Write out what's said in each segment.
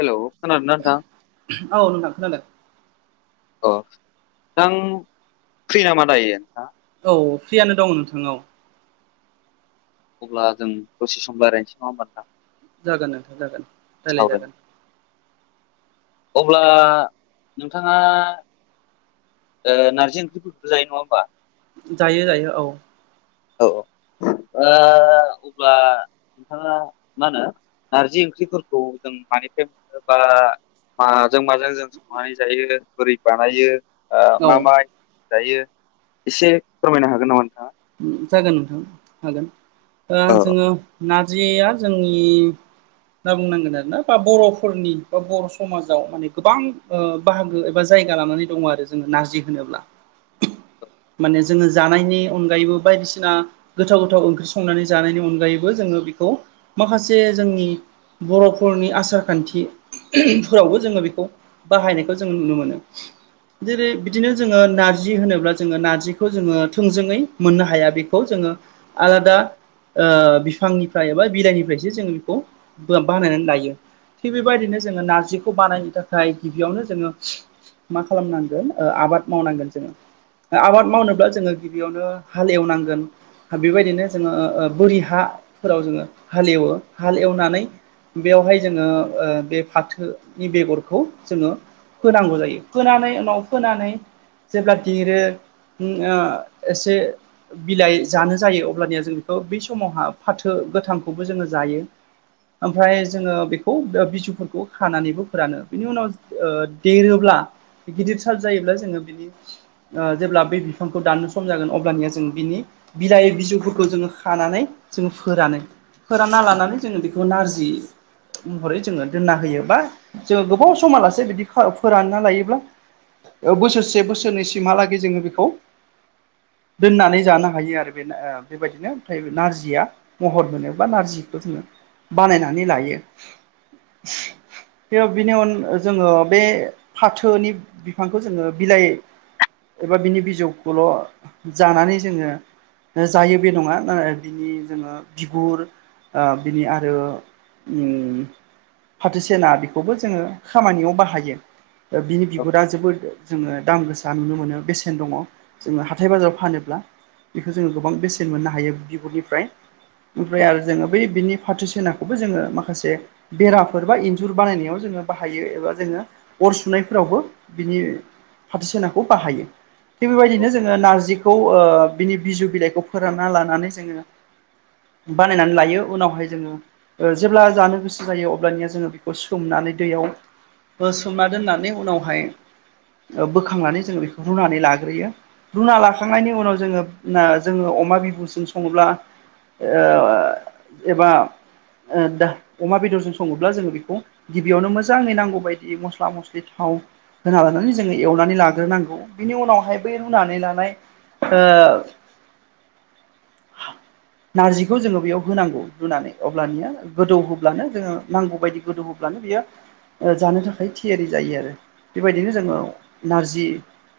Hello खोनादोंना नोंथां? औ नोंथां खोनादों अ नोंथां फ्रि नामा दायो नोंथाङा? औ फ्रियानो दङ नोंथां ओ अब्ला जों दसे सम लायरायनोसै नङा होमबा नोंथां? जागोन नोंथां जागोन। रायलाय सावराय जागोन अब्ला नोंथाङा। नारजि ओंख्रि फोरफोरखौबो जायो नङा होमबा जायो जायो औ। औ औ अब्ला नोंथाङा मा होनो नारजि ओंख्रिफोरखौ जों मानिफ्राय बा माजों माजों जों संनानै जायो बोरै बानायो? मा औ माइ जायो एसे फोरमायनो हागोन नामा नोंथाङा? जागोन नोंथां हागोन औ जोङो नारजिया जोंनि होना बुंनांगोन आरो ना बा बर'फोरनि बा बर' समाजाव माने गोबां बाहागो एबा जायगा लानानै दङ आरो जोङो नारजि होनोब्ला [unintelligible] माने जोङो जानायनि नि अनगायैबो बायदिसिना गोथाव गोथाव ओंख्रि संनानै जानायनि अनगायैबो जोङो बेखौ माखासे जोंनि बर'फोरनि आसार खान्थि फोरावबो जोङो बेखौ बाहायनायखौ जों नुनो मोनो। जेरै बिदिनो जोङो नार्जि होनोब्ला जोङो नार्जिखौ जोङो थोंजोङै मोननो हाया बेखौ जोङो आलादा बिफांनिफ्राय एबा बिदइनिफ्रायसो जोङो बेखौ बानायनानै लायो। थिग बेबायदिनो जोङो नारजिखौ बानायनो थाखाय गिबियावनो जोङो मा खालामनांगोन आबाद मावनांगोन जोङो आबाद मावनोब्ला जोङो गिबियावनो हाल एवनांगोन बेबायदिनो जोङो बोरि हाफोराव जोङो हाल एवो हाल एवनानै बेयावहाय जोङो बे फाथोनि बेगरखौ जोङो होनांगौ जायो फोनानै उनाव फोनानै जेब्ला दिरो एसे बिलाइ जानो जायो अब्लानिया जों बेखौ बै समावहा फाथो गोथांखौबो जोङो जायो। ओमफ्राय जोङो बेखौ बिजुफोरखौ खानानैबो फोरानो बिनि उनाव देरोब्ला गिदिर सार् जायोब्ला जोङो बिनि जेब्ला बे बिफांखौ दाननो सम जागोन अब्लानिया जों बिनि बिलाइ बिजौफोरखौ जोङो खानानै जोङो फोरानो फोरानना लानानै जोङो बेखौ नारजि महरै जोङो दोनना होयो बा जोङो गोबाव समालासे बिदि फोरानना लायोब्ला बोसोरसे बोसोरनैसिमहालागै जोङो बेखौ दोननानै जानो हायो आरो बे बेबायदिनो ओमफ्राय नारजिया महर मोनो बा नारजिखौ जोङो बानायनानै लायो। बेयाव बिनि उन जोङो बे फाथोनि बिफांखौ जोङो बिलाइ एबा बिनि बिजौखौल' जानानै जोङो जायो बे नङा बिनि जोङो बिगुर बिनि आरो। फाथसेना बेखौबो जोङो खामानियाव बाहायो। बिनि औ बिगुरा जोबोद जोङो दाम गोसा नुनो मोनो बेसेन दङ जोङो हाथाय बाजाराव फानोब्ला बेखौ जोङो गोबां बेसेन मोननो हायो बिब'निफ्राय ओमफ्राय औ आरो जोङो बै बिनि पार्टिसेनाखौबो जोङो माखासे बेराफोर बा इन्जुर बानायनायाव जोङो बाहायो एबा जोङो अर सुनायफोरावबो बिनि फाथो सिनाखौ बाहायो थिग बेबायदिनो जोङो नारजिखौ बिनि बिजु बिलाइखौ फोरानना लानानै जोङो बानायनानै लायो उनावहाय जोङो जेब्ला जानो गोसो जायो अब्लानिया जोङो बेखौ सोमनानै दैयाव सोमना दोननानै उनावहाय बोखांनानै जोङो बेखौ रुनानै लाग्रोयो। रुना लाखांनायनि उनाव जोङो जोङो अमा बिबुजों सङोब्ला एबा दा अमा बेदरजों सङोब्ला जोङो बेखौ गिबियावनो मोजाङै नांगौ बायदि मस्ला मस्लि थाव लानानै जोङो एवनानै लाग्रोनांगौ बिनि उनावहाय ब फोनानै लानाय [inaudible] नारजिखौ जोङो बेयाव होनांगौ रुनानै अब्लानिया गोदौ होब्लानो जोङो नांगौ बायदि गोदौ होब अब्लानो बियो जानो थाखाय थियारि जायो आरो। बेबायदिनो जोङो नारजि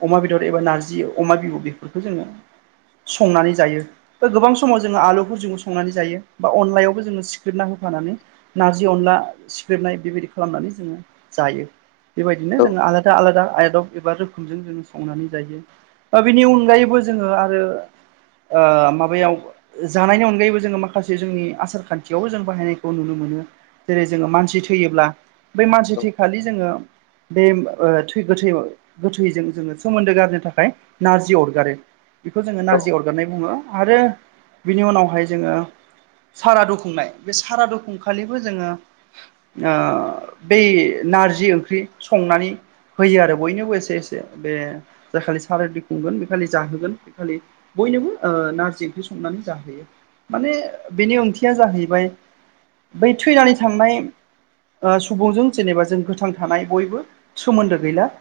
अमा बेदर एबा नारजि अमा बिहु बेफोरखौ जोङो संनानै जायो। दा गोबां समाव जोङो आलुफोरजों संनानै जायो बा अनलायावबो जोङो सिखोर ना होफानानै नारजि अनला सिख्रेबनाय बेबायदि खालामनानै जोङो जायो बेबायदिनो औ जोङो आलादा आलादा आदब एबा रोखोमजों जोङो संनानै जायो बिनि अनगायैबो जोङो आरो माबायाव जानायनि अनगायैबो जोङो माखासे जोंनि आसार खान्थियावबो जों बाहायनायखौ नुनो मोनो जेरै जोङो मानसि थैयोब्ला बै मानसि औ थैखालि जोङो बे थै गोथै गोथैजों जोङो सोमोन्दो गारनो थाखाय नारजि अरगारो बेखौ जोङो औ नारजि अरगारनाय बुङो। आरो बिनि उनावहाय जोङो सारादु खुंनाय बे सारादुखुंखालिबो जोङो बै नारजि ओंख्रि संनानै फैयो आरो बयनिबो एसे एसे बे जाय खालि सारायद खुंगोन बे खालि जाहोगोन बे खालि बयनोबो नारजि ओंख्रि संनानै जाहोयो माने बेनि ओंथिया जाहैबाय बै थैनानै थांनाय सुबुंजों जेनेबा जों गोथां थानाय बयबो सोमोन्दो गैला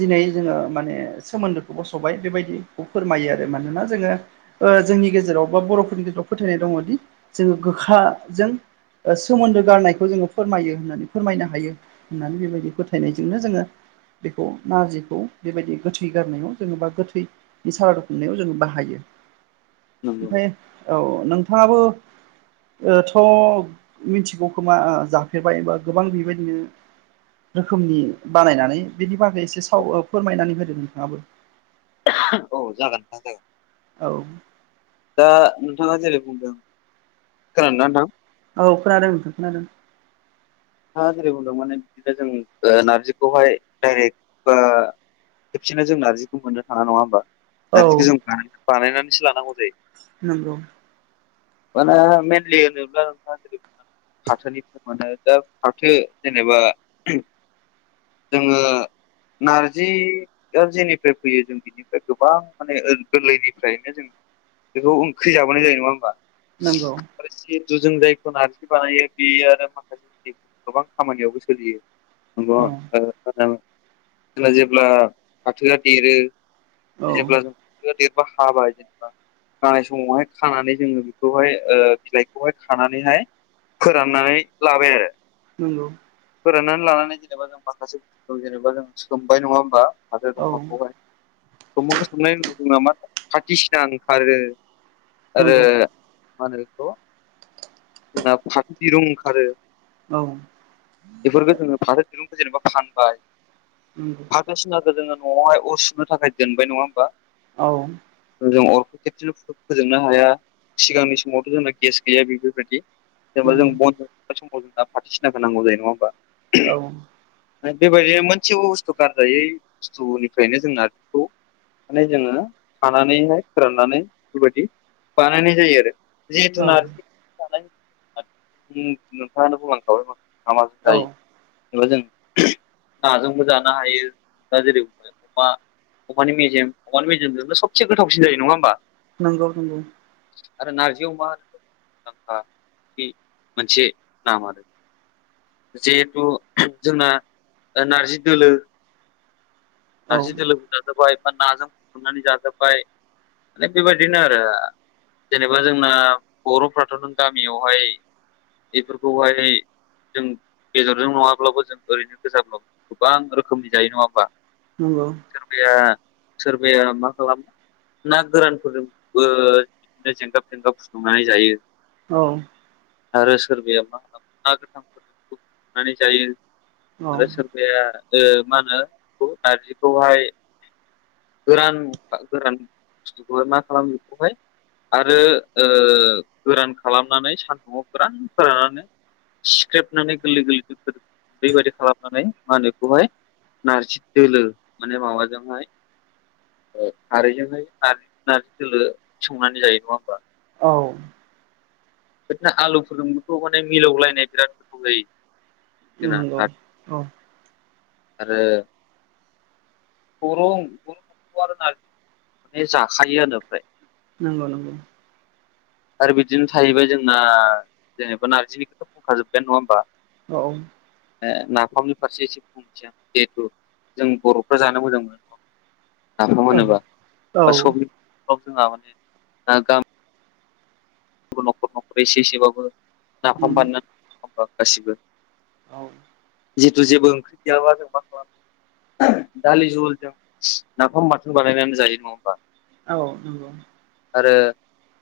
दिनै जोङो माने सोमोन्दोखौ बस'बाय बेबायदिखौ फोरमायो आरो मानोना जोङो जोंनि गेजेराव बा बर'फोरनि गेजेराव फोथायनाय दङदि जोङो गोखाजों ओ सोमोन्दो गारनायखौ जोङो फोरमायो होननानै फोरमायनो हायो होननानै बेबायदि फोथायनायजोंनो जोङो बेखौ नारजिखौ बेबायदि गोथै गारनायाव जोङो बा गोथैनि साहा दुखुमनायाव जोङो बाहायो नंगौ ओमफ्राय औ नोंथाङाबो थ' मिथिगौ खोमा जाफेरबायबा गोबां बेबायदिनो रोखोमनि बानायनानै बेनि बागै एसे साव फोरमायनानै होदो नोंथाङाबो औ जागोन नोंथां जागोन औ दा नोंथाङा जेरै बुंदों खोनादोंना नोंथां औ खोनादों खोनादों हा जेरै बुंदों माने बिदिनो जों नार्जिखौहाय डाइरेक्ट खेबसेनो जों नार्जिखौ मोननो थाना नङा होमबा औ नारजिखौ जों बानायनानैसो लानांगौ जायो नंगौ माने मेनलि होनोब्ला नोंथाङा जै फाथोनिफ्राय मे दा फाथो जेनेबा जोङो नारजि ग जेनिफ्राय फैयो जों बिनिफ्राय गोबां माने गोरलैनिफ्रायनो जों बेखौ ओंख्रि जाबोनाय जायो नङा होनोमबा नांगौ आरो सथुजों जायखौ नार्जि बानायो बेयो आरो माखासे जे गोबां खामानियावबो सोलियो औ ग ज जेब्ला फाथोआ देरो औ जेब्ला जों देरब हाबाय जेनेबा खानाय समावहाय खानानै जोङो बेखौहाय बिलाइखौहाय खानानैहाय फोराननानै लाबाय आरो नंगौ। फोराननानै लानानै जेनेबा जों माखासे बुसथुखौ जेनेबा जों सोमबाय नङा होमबा हाजों औ दंफांखौहाय स्फ'खौ सोमनायनिदों न मा खाथि सिना ओंखारो। आरो नंगौ मा होनो बेखौ जोंना फाथो दिरुं ओंखारो। औ बेफोरखौ जोङो फाथो दिरुंखौ जेनेबा फानबाय नगौ बायदिसिनाखौ जोङो न'आवहाय अर सुनो थाखाय दोनबाय नङा होनोमबा औ जों अरखौ खेबसेल' फोजोबनो हाया सिगांनि समावथ' जोंबना गेस गैया बेफोरबायदि जेनेबा जों नंगौ बनजोंनाय समाव जों दा फाथो सिना होनांगौ जायो नङा होमबा? औ बेबायदिनो मोनसेबो बुस्थु गारजायै बुस्थुनिफ्रायनो जोंना बेखौ माने जोङो खानानैहाय फोराननानै बेफोरबायदि बानायनाय जायो आरो। जिथुनाखि नोंथाङानो बुंलांखाबाय माखासे हामाबो जायो। जेनेबा जों नाजोंबो जानो हायो दा जेरै अमा अखानि मेजेम अखानि मेजेजोंबो सबसे गोथावसि जायो नङा होमबा? नंगौ नंगौ। आरो नार्जि अमा होनोब्ला मोनसे नाम आरो। जिहेथु जोंना नारजि दोलो औ नार्जि दोलोबो जाजाब्बाय बा नाजों फुदुंनानै जाजाब्बाय। ओमफ्राय बेबायदिनो आरो। जेनेबा जोंना बर'फ्राथ' नों गामियावहाय बेफोरखौहाय जों बेदरजों नङाब्लाबो जों ओरैनो गोजाब्लाबो गोबां रोखोमनि जायो नङा होमबा? नंगौ। सोरबाया सोरबाया मा खालामो ना गोरानफोरजोंबो बिदिनो जेंगाब थेंगाब फुदुंनानै जायो। औ। आरो सोरबाया मा ना गोथां खनानै जायो औ आरो मा होनो बे नारजिखौहाय गोरान गोरान बुस्थुखौहाय मा खालामो बेखौहाय आरो गोरान खालामनानै सान्दुआव गोरान फोराननानै सिख्रेबनानै गोरलै गोरलै गुन्दै बाददि खालामनानै मा होनो बेखौहाय नारजि दोलो माने माबाजोंहाय खारैजोंहाय नारजि दोलो संनानै जायो नङा होमबा? औ। बिदिनो आलुफोरजोंबोथ' माने मिलावलायनाय बिराद गोथाव जायो। जोंना नंगौ औ नार्जिजों आरो बर' न'खर आरो नारजि माने जाखायो ओमफ्राय। नंगौ नंगौ। आरो बिदिनो थाहैबाय जोंना जेनेबा नारजिखौथ' बुंखाजोबबायानो नङा होमबा? औ औ। नाफामनि फारसे एसे बुंथिया जिहेथु जों बर'फ्रा जानो मोजां मोनो। नाफाम होनोबा बा औ सबनिबो न'खरावनो जोंहा माने बो न'खर न'खर एसे एसेबाबो नाफाम बानायनानै गासिबो औ। जिहेतु जेबो ओंख्रि गैयाब्ला जों मा खालामो दालि जहलजों नाफाम बाथोन बानायनानै जायो नङा होमबा? औ नंगौ। आरो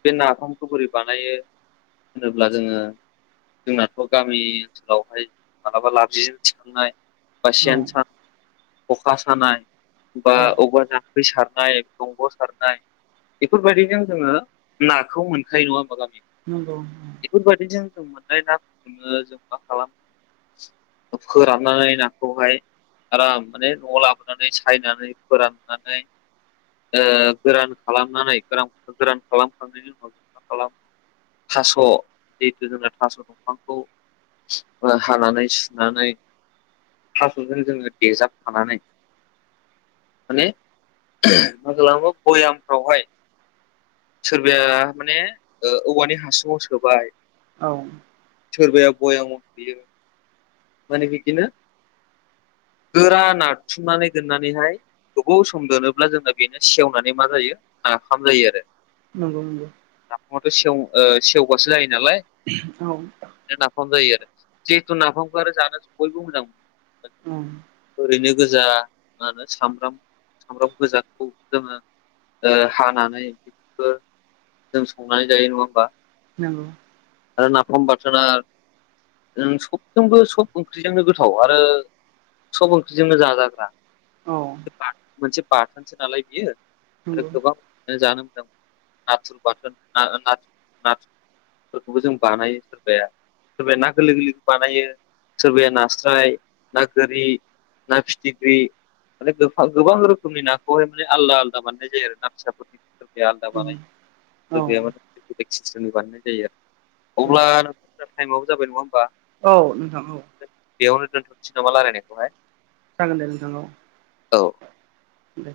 बे नाफामखौ बोरै बानायो होनोब्ला जोङो जोंनाथ' गामि ओनसोलावहाय मालाबा लाबजिजों थिखांनाय ओ औ सेन सा खखा सानाय बा औ औवा दान दै सारनाय दंग' सारनाय बेफोरबायदिजों जोङो नाखौ मोनखायो नङा [unintelligible] नंगौ। बेफोरबायदिजों जों मोननाय नाफोरखौनो जों मा खालामो फोराननानै नाखौहाय आराम माने न'आव लाबोनानै सायनानै फोराननानै ओ गोरान खालामनानै गोरान गोरान खालामखांनायनि उनाव जों मा खालाम थास' जिहेथु जोंना थास' दंफांखौ ओ हानानै सुनानै थास'जों जोङो देजाबफानानै माने मा खालामो भयामफ्रावहाय सोरबाया माने ओ औवानि हासुङाव सोबाय औ सोरबाया बयामाव सोयो माने बिदिनो गोरा नारथुमनानै दोननानैहाय गोबाव सम दोनोब्ला जोङो बेनो सेवनानै मा जायो नाफाम जायो आरो नंगौ नंगौ। नाफाम आथ' सेव ओ सेवबासो जायो नालाय औ नाफाम जायो आरो जिहेथु नाफामखौ आरो जानो बयबो मोजां मोनो। ओं ओरैनो गोजा मा होनो सामब्राम सामब्राम गोजाखौ जोङो ओ हानानै बिदिबो जों संनानै जायो नङा होमबा नंगौ। आरो नाफाम बाथोना नों सब संबो सब ओंख्रिजोंनो गोथाव आरो सब ओंख्रिजोंनो जाजाग्रा औ ओ बा मोनसे बाथोनसो नालाय बियो आरो नंगौ गोबां जानो मोनदों नाथुर बाथोन ना ना नाथुर फोरखौबो जों बानायो सोरबाया सोरबाया ना गोरलै गोरलै बानायो सोरबाया नास्राय ना गोरि ना फिथिग्रि माने गोफा गोबां रोखोमनि नाखौहाय माने आलदा आलदा बानायनाय जायो आरो ना फिसाफोरनि सोरबाया आलदा बानायो औ सोरबाया माने बेलेग सिस्टमनि बानायनाय जायो आरो अब्ला दा टाइमावबो जाबाय नङा होमबा औ नोंथां औ ओ बेयावनो दोनथ'नोसै नामा रायलायनायखौहाय जागोन दे नोंथां औ औ दे